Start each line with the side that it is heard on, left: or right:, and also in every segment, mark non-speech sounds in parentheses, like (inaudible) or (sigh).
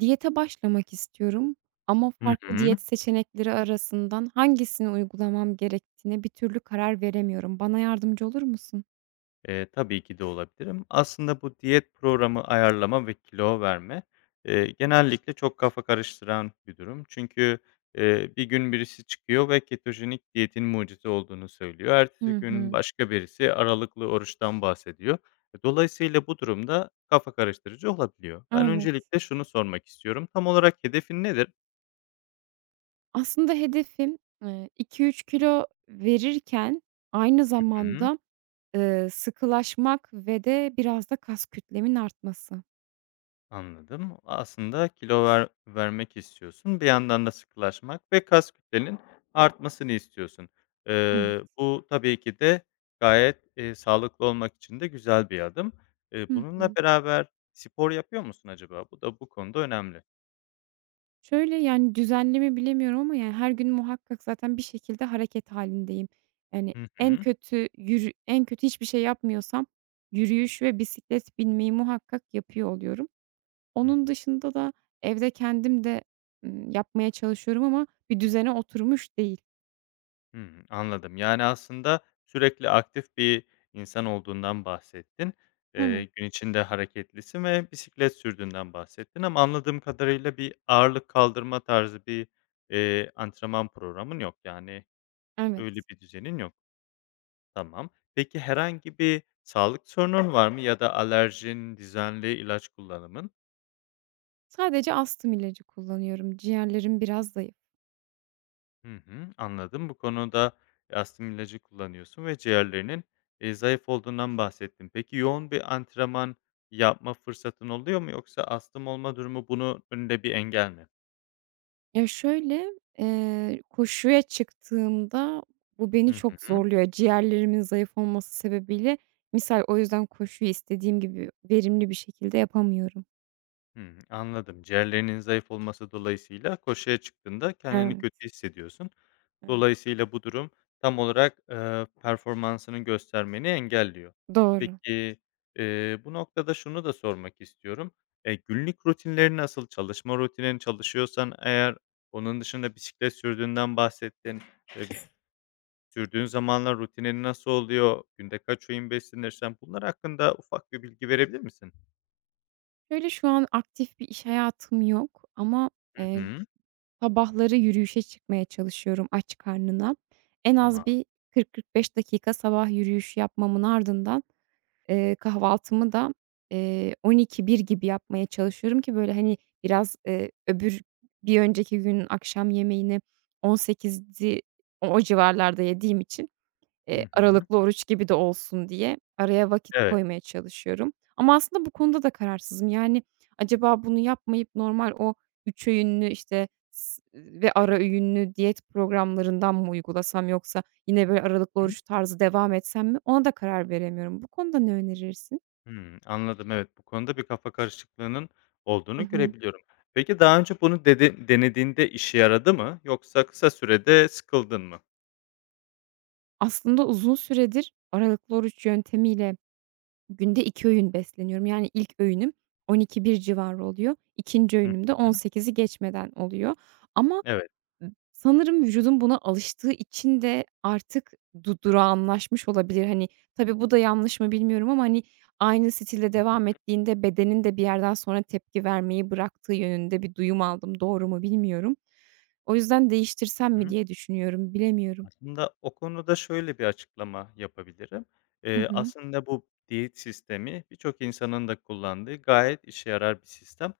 right: Diyete başlamak istiyorum ama
left: Hı
right: farklı
left: hı.
right: diyet seçenekleri arasından hangisini uygulamam gerektiğine bir türlü karar veremiyorum. Bana yardımcı olur musun?
left: Tabii ki de olabilirim. Aslında bu diyet programı ayarlama ve kilo verme, genellikle çok kafa karıştıran bir durum. Çünkü, bir gün birisi çıkıyor ve ketojenik diyetin mucize olduğunu söylüyor.
right: Hı
left: Ertesi gün
right: hı.
left: başka birisi aralıklı oruçtan bahsediyor. Dolayısıyla bu durumda kafa karıştırıcı olabiliyor. Ben
right: Evet.
left: öncelikle şunu sormak istiyorum. Tam olarak hedefin nedir?
right: Aslında hedefim, 2-3 kilo verirken aynı
left: Hı.
right: zamanda, sıkılaşmak ve de biraz da kas kütlemin artması.
left: Anladım. Aslında kilo vermek istiyorsun. Bir yandan da sıkılaşmak ve kas kütlenin artmasını istiyorsun.
right: Evet.
left: Bu tabii ki de gayet, sağlıklı olmak için de güzel bir adım.
right: Hı
left: Bununla
right: hı.
left: beraber spor yapıyor musun acaba? Bu da bu konuda önemli.
right: Şöyle, yani, düzenli mi bilemiyorum ama, yani, her gün muhakkak zaten bir şekilde hareket halindeyim. Yani,
left: Hı
right: en
left: hı.
right: kötü en kötü hiçbir şey yapmıyorsam yürüyüş ve bisiklet binmeyi muhakkak yapıyor oluyorum.
left: Hı
right: Onun
left: hı.
right: dışında da evde kendim de, yapmaya çalışıyorum ama bir düzene oturmuş değil.
left: Hımm, anladım. Yani, aslında sürekli aktif bir insan olduğundan bahsettin.
right: Hı.
left: Gün içinde hareketlisin ve bisiklet sürdüğünden bahsettin ama anladığım kadarıyla bir ağırlık kaldırma tarzı bir antrenman programın yok. Yani, öyle
right: Evet.
left: bir düzenin yok. Tamam. Peki herhangi bir sağlık sorunun var mı ya da alerjin, düzenli ilaç kullanımın?
right: Sadece astım ilacı kullanıyorum. Ciğerlerim biraz zayıf.
left: Hı hı, anladım. Bu konuda astım ilacı kullanıyorsun ve ciğerlerinin, zayıf olduğundan bahsettin. Peki yoğun bir antrenman yapma fırsatın oluyor mu yoksa astım olma durumu bunun önünde bir engel mi?
right: Ya, şöyle, koşuya çıktığımda bu beni
left: Hı
right: çok
left: hı.
right: zorluyor. Ciğerlerimin zayıf olması sebebiyle misal o yüzden koşuyu istediğim gibi verimli bir şekilde yapamıyorum.
left: Hımm, anladım. Ciğerlerinin zayıf olması dolayısıyla koşuya çıktığında kendini
right: Evet,
left: kötü hissediyorsun.
right: evet.
left: Dolayısıyla bu durum tam olarak, performansını göstermeni engelliyor.
right: Doğru.
left: Peki, bu noktada şunu da sormak istiyorum. Günlük rutinleri nasıl? Çalışma rutinin çalışıyorsan eğer, onun dışında bisiklet sürdüğünden bahsettin. Eee, Sürdüğün zamanlar rutinin nasıl oluyor? Günde kaç öğün beslenirsen bunlar hakkında ufak bir bilgi verebilir misin?
right: Şöyle, şu an aktif bir iş hayatım yok ama,
left: Hı
right: eee,
left: hı.
right: sabahları yürüyüşe çıkmaya çalışıyorum aç karnına. En az
left: Tamam.
right: bir 40-45 dakika sabah yürüyüşü yapmamın ardından kahvaltımı da, 12-1 gibi yapmaya çalışıyorum ki böyle, hani, biraz, bir önceki günün akşam yemeğini 18'di o civarlarda yediğim için
left: Hı hı.
right: Aralıklı oruç gibi de olsun diye araya vakit
left: Evet.
right: koymaya çalışıyorum. Ama aslında bu konuda da kararsızım. Yani, acaba bunu yapmayıp normal o 3 öğünlü, işte, ve ara öğünlü diyet programlarından mı uygulasam yoksa yine böyle aralıklı oruç tarzı devam etsem mi? Ona da karar veremiyorum. Bu konuda ne önerirsin?
left: Hımm, anladım. Evet, bu konuda bir kafa karışıklığının
right: Hı
left: olduğunu
right: hı.
left: görebiliyorum. Peki, daha önce bunu denediğinde işe yaradı mı yoksa kısa sürede sıkıldın mı?
right: Aslında uzun süredir aralıklı oruç yöntemiyle günde 2 öğün besleniyorum. Yani ilk öğünüm 12:00-13:00 civarı oluyor. 2'nci
left: Hı
right: öğünüm de
left: hı.
right: 18'i geçmeden oluyor ama
left: Evet.
right: Sanırım vücudum buna alıştığı için de artık durağanlaşmış olabilir. Hani, tabii bu da yanlış mı bilmiyorum ama, hani, aynı stilde devam
left: Hı
right: ettiğinde bedenin de bir yerden sonra tepki vermeyi bıraktığı yönünde bir duyum aldım. Doğru mu bilmiyorum. O yüzden değiştirsem mi
left: hı.
right: diye düşünüyorum. Bilemiyorum.
left: Aslında o konuda şöyle bir açıklama yapabilirim.
right: Hı hı.
left: Aslında bu diyet sistemi birçok insanın da kullandığı gayet işe yarar bir sistem.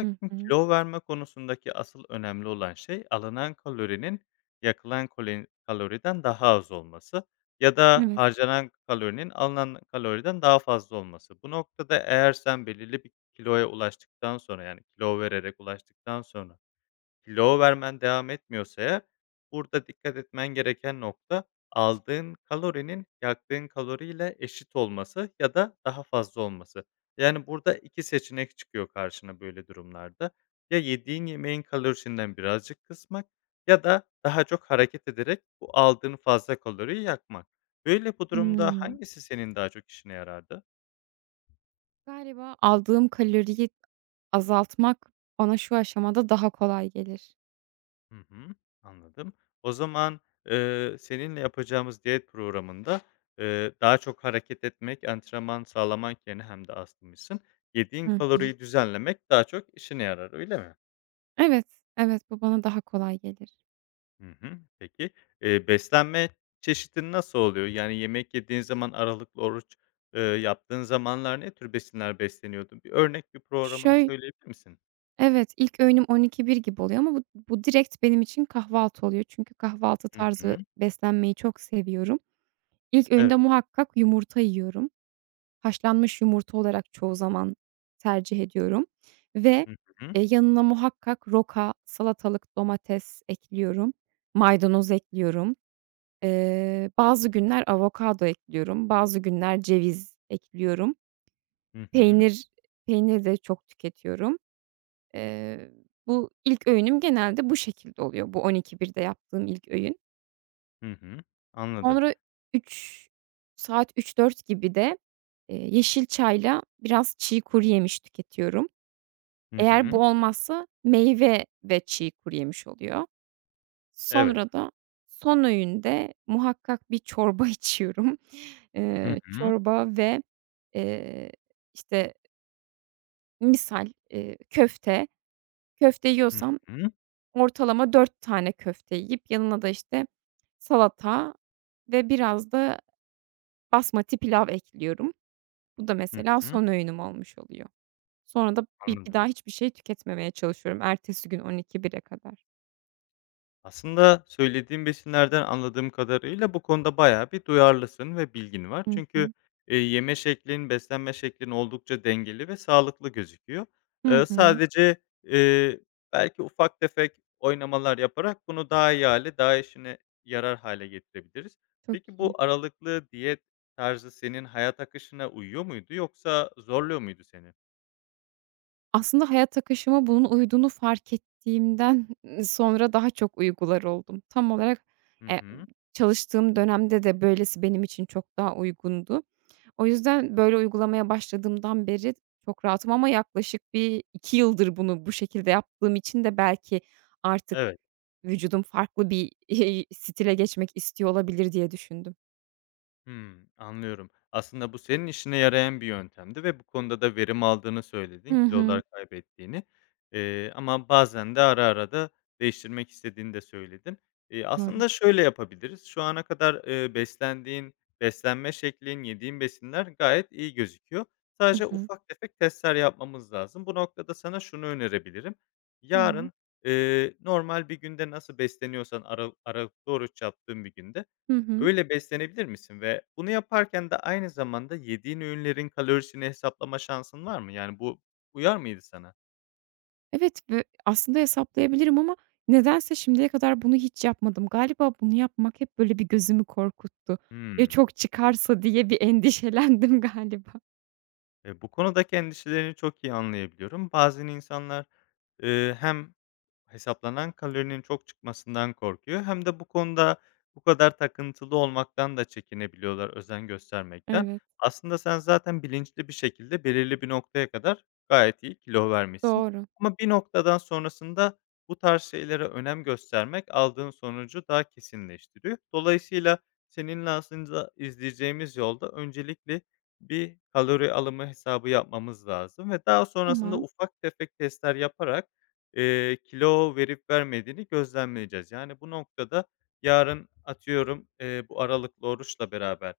right: Hı hı.
left: kilo verme konusundaki asıl önemli olan şey alınan kalorinin yakılan kaloriden daha az olması ya da
right: Evet.
left: harcanan kalorinin alınan kaloriden daha fazla olması. Bu noktada eğer sen belirli bir kiloya ulaştıktan sonra yani kilo vererek ulaştıktan sonra kilo vermen devam etmiyorsa eğer, burada dikkat etmen gereken nokta aldığın kalorinin yaktığın kaloriyle eşit olması ya da daha fazla olması. Yani, burada 2 seçenek çıkıyor karşına böyle durumlarda. Ya yediğin yemeğin kalorisinden birazcık kısmak ya da daha çok hareket ederek bu aldığın fazla kaloriyi yakmak. Böyle, bu durumda
right: Hımm.
left: hangisi senin daha çok işine yarardı?
right: Galiba aldığım kaloriyi azaltmak bana şu aşamada daha kolay gelir.
left: Hı hı, anladım. O zaman, seninle yapacağımız diyet programında, daha çok hareket etmek, antrenman sağlamak yerine hem de azmışsın. Yediğin
right: Hıh.
left: kaloriyi düzenlemek daha çok işine yarar, öyle mi?
right: Evet, evet, bu bana daha kolay gelir.
left: Hı hı. Peki, beslenme çeşitin nasıl oluyor? Yani yemek yediğin zaman aralıklı oruç, yaptığın zamanlar ne tür besinler besleniyordun? Bir örnek bir programını
right: Şöy
left: söyleyebilir misin?
right: Evet, ilk öğünüm 12-1 gibi oluyor ama bu direkt benim için kahvaltı oluyor. Çünkü kahvaltı
left: Hı
right: tarzı
left: hı.
right: beslenmeyi çok seviyorum. İlk
left: Evet.
right: öğünde muhakkak yumurta yiyorum. Haşlanmış yumurta olarak çoğu zaman tercih ediyorum ve,
left: Hı hı.
right: yanına muhakkak roka, salatalık, domates ekliyorum, maydanoz ekliyorum. Bazı günler avokado ekliyorum, bazı günler ceviz ekliyorum.
left: Hı hı.
right: Peynir peynir de çok tüketiyorum. Eee, bu ilk öğünüm genelde bu şekilde oluyor. Bu on iki birde yaptığım ilk öğün.
left: Hı hı. Anladım.
right: Sonra 3 saat üç dört gibi de, yeşil çayla biraz çiğ kuruyemiş tüketiyorum.
left: Hı
right: Eğer
left: hı.
right: bu olmazsa meyve ve çiğ kuruyemiş oluyor.
left: Evet.
right: Sonra da son öğünde muhakkak bir çorba (laughs) içiyorum.
left: Hı hı.
right: Çorba ve, eee, işte, misal, köfte. Köfte
left: Hı
right: yiyorsam
left: hı.
right: ortalama 4 tane köfte yiyip yanına da, işte, salata ve biraz da basmati pilav ekliyorum. Bu da
left: Hı
right: mesela
left: hı.
right: son öğünüm olmuş oluyor. Sonra da bir
left: Anladım.
right: daha hiçbir şey tüketmemeye çalışıyorum ertesi gün 00:00-01:00'e kadar.
left: Aslında söylediğim besinlerden anladığım kadarıyla bu konuda bayağı bir duyarlısın ve bilgin var.
right: Hı
left: Çünkü,
right: hı.
left: eee, yeme şeklin, beslenme şeklin oldukça dengeli ve sağlıklı gözüküyor.
right: Hı
left: Eee,
right: hı.
left: sadece, eee, belki ufak tefek oynamalar yaparak bunu daha iyi hale, daha işine yarar hale getirebiliriz.
right: Çok
left: Peki
right: iyi.
left: bu aralıklı diyet tarzı senin hayat akışına uyuyor muydu yoksa zorluyor muydu seni?
right: Aslında hayat akışıma bunun uyduğunu fark ettiğimden (laughs) sonra daha çok uygular oldum. Tam olarak,
left: Hı
right: eee,
left: hı.
right: çalıştığım dönemde de böylesi benim için çok daha uygundu. O yüzden böyle uygulamaya başladığımdan beri çok rahatım ama yaklaşık bir 2 yıldır bunu bu şekilde yaptığım için de belki artık
left: Evet.
right: vücudum farklı bir, (laughs) stile geçmek istiyor olabilir diye düşündüm.
left: Hımm, anlıyorum. Aslında bu senin işine yarayan bir yöntemdi ve bu konuda da verim aldığını söyledin,
right: Hı hı.
left: kilolar kaybettiğini. Ama bazen de ara ara da değiştirmek istediğini de söyledin.
right: Doğru.
left: Aslında şöyle yapabiliriz, şu ana kadar, beslendiğin, beslenme şeklin, yediğin besinler gayet iyi gözüküyor.
right: Hı
left: Sadece
right: hı.
left: ufak tefek testler yapmamız lazım. Bu noktada sana şunu önerebilirim.
right: Hı hı.
left: Yarın, normal bir günde nasıl besleniyorsan, ara aralıklı oruç yaptığın bir günde
right: Hı hı.
left: öyle beslenebilir misin ve bunu yaparken de aynı zamanda yediğin öğünlerin kalorisini hesaplama şansın var mı? Yani bu uyar mıydı sana?
right: Evet ve aslında hesaplayabilirim ama nedense şimdiye kadar bunu hiç yapmadım. Galiba bunu yapmak hep böyle bir gözümü korkuttu. Ya
left: Hıı.
right: çok çıkarsa diye bir (laughs) endişelendim galiba.
left: Bu konuda endişelerini çok iyi anlayabiliyorum. Bazen insanlar, hem hesaplanan kalorinin çok çıkmasından korkuyor hem de bu konuda bu kadar takıntılı olmaktan da çekinebiliyorlar, özen göstermekten.
right: Evet,
left: Aslında sen zaten bilinçli bir şekilde belirli bir noktaya kadar gayet iyi kilo vermişsin
right: doğru.
left: ama bir noktadan sonrasında bu tarz şeylere önem göstermek aldığın sonucu daha kesinleştiriyor. Dolayısıyla seninle aslında izleyeceğimiz yolda öncelikle bir kalori alımı hesabı yapmamız lazım ve daha sonrasında
right: Tamam.
left: ufak tefek testler yaparak, kilo verip vermediğini gözlemleyeceğiz. Yani, bu noktada yarın atıyorum, bu aralıklı oruçla beraber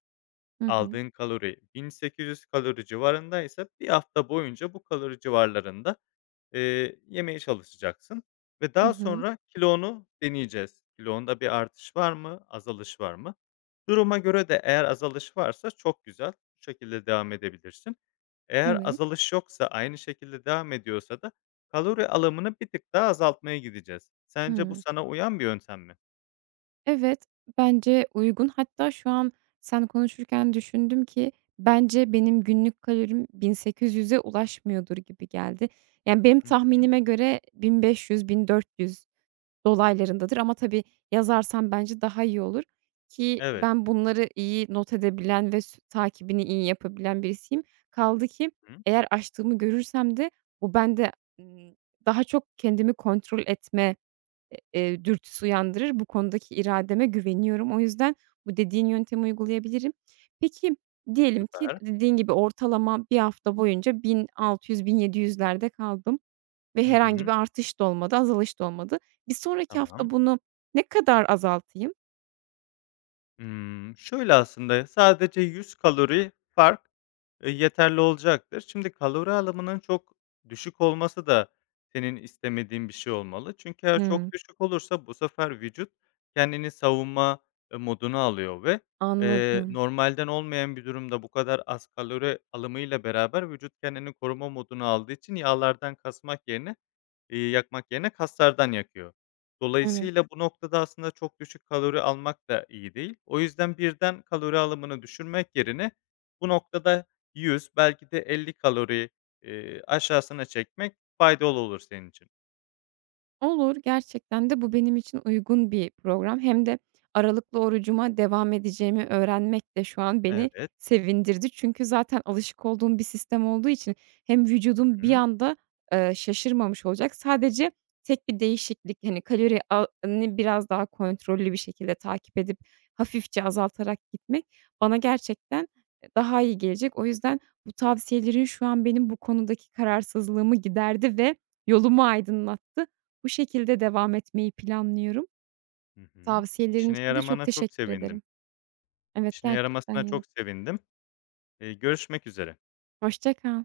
right: Hı hı.
left: aldığın kalori 1800 kalori civarındaysa bir hafta boyunca bu kalori civarlarında yemeye çalışacaksın ve
right: Hı
left: daha
right: hı.
left: sonra kilonu deneyeceğiz. Kilonda bir artış var mı, azalış var mı? Duruma göre de eğer azalış varsa çok güzel, bu şekilde devam edebilirsin. Eğer
right: Evet.
left: azalış yoksa, aynı şekilde devam ediyorsa da kalori alımını bir tık daha azaltmaya gideceğiz. Sence bu
right: Hıı.
left: sana uyan bir yöntem mi?
right: Evet, bence uygun. Hatta şu an sen konuşurken düşündüm ki bence benim günlük kalorim 1800'e ulaşmıyordur gibi geldi. Yani benim
left: Hı.
right: tahminime göre 1500-1400 dolaylarındadır ama tabii yazarsan bence daha iyi olur ki
left: Evet.
right: ben bunları iyi not edebilen ve takibini iyi yapabilen birisiyim. Kaldı ki
left: Hı.
right: eğer açtığımı görürsem de bu bende, ımm, daha çok kendimi kontrol etme, dürtüsü uyandırır. Bu konudaki irademe güveniyorum. O yüzden bu dediğin yöntemi uygulayabilirim. Peki, diyelim ki
left: Süper.
right: dediğin gibi ortalama bir hafta boyunca 1600-1700'lerde kaldım. Ve
left: Hı
right: herhangi
left: hı.
right: bir artış da olmadı, azalış da olmadı. Bir sonraki hafta
left: Tamam.
right: bunu ne kadar azaltayım?
left: Şöyle aslında, sadece 100 kalori fark, yeterli olacaktır. Şimdi kalori alımının çok düşük olması da senin istemediğin bir şey olmalı. Çünkü eğer
right: Hımm.
left: çok düşük olursa bu sefer vücut kendini savunma, moduna alıyor ve,
right: Anladım.
left: normalden olmayan bir durumda bu kadar az kalori alımıyla beraber vücut kendini koruma moduna aldığı için yağlardan kasmak yerine yakmak yerine kaslardan yakıyor.
right: Evet.
left: Dolayısıyla bu noktada aslında çok düşük kalori almak da iyi değil. O yüzden birden kalori alımını düşürmek yerine bu noktada 100 belki de 50 kalori, aşağısına çekmek faydalı olur senin için.
right: Olur, gerçekten de bu benim için uygun bir program. Hem de aralıklı orucuma devam edeceğimi öğrenmek de şu an beni
left: Evet.
right: sevindirdi. Çünkü zaten alışık olduğum bir sistem olduğu için hem vücudum bir
left: Hı.
right: anda, şaşırmamış olacak. Sadece tek bir değişiklik, hani, kalori a ni biraz daha kontrollü bir şekilde takip edip hafifçe azaltarak gitmek bana gerçekten, daha iyi gelecek. O yüzden bu tavsiyelerin şu an benim bu konudaki kararsızlığımı giderdi ve yolumu aydınlattı. Bu şekilde devam etmeyi planlıyorum.
left: Hı hı.
right: Tavsiyelerin
left: İşine
right: için de çok
left: yaramana çok
right: teşekkür
left: sevindim.
right: ederim. Evet,
left: İşine
right: gerçekten
left: yaramasına çok
right: yaradı.
left: sevindim. Görüşmek üzere.
right: Hoşça kal.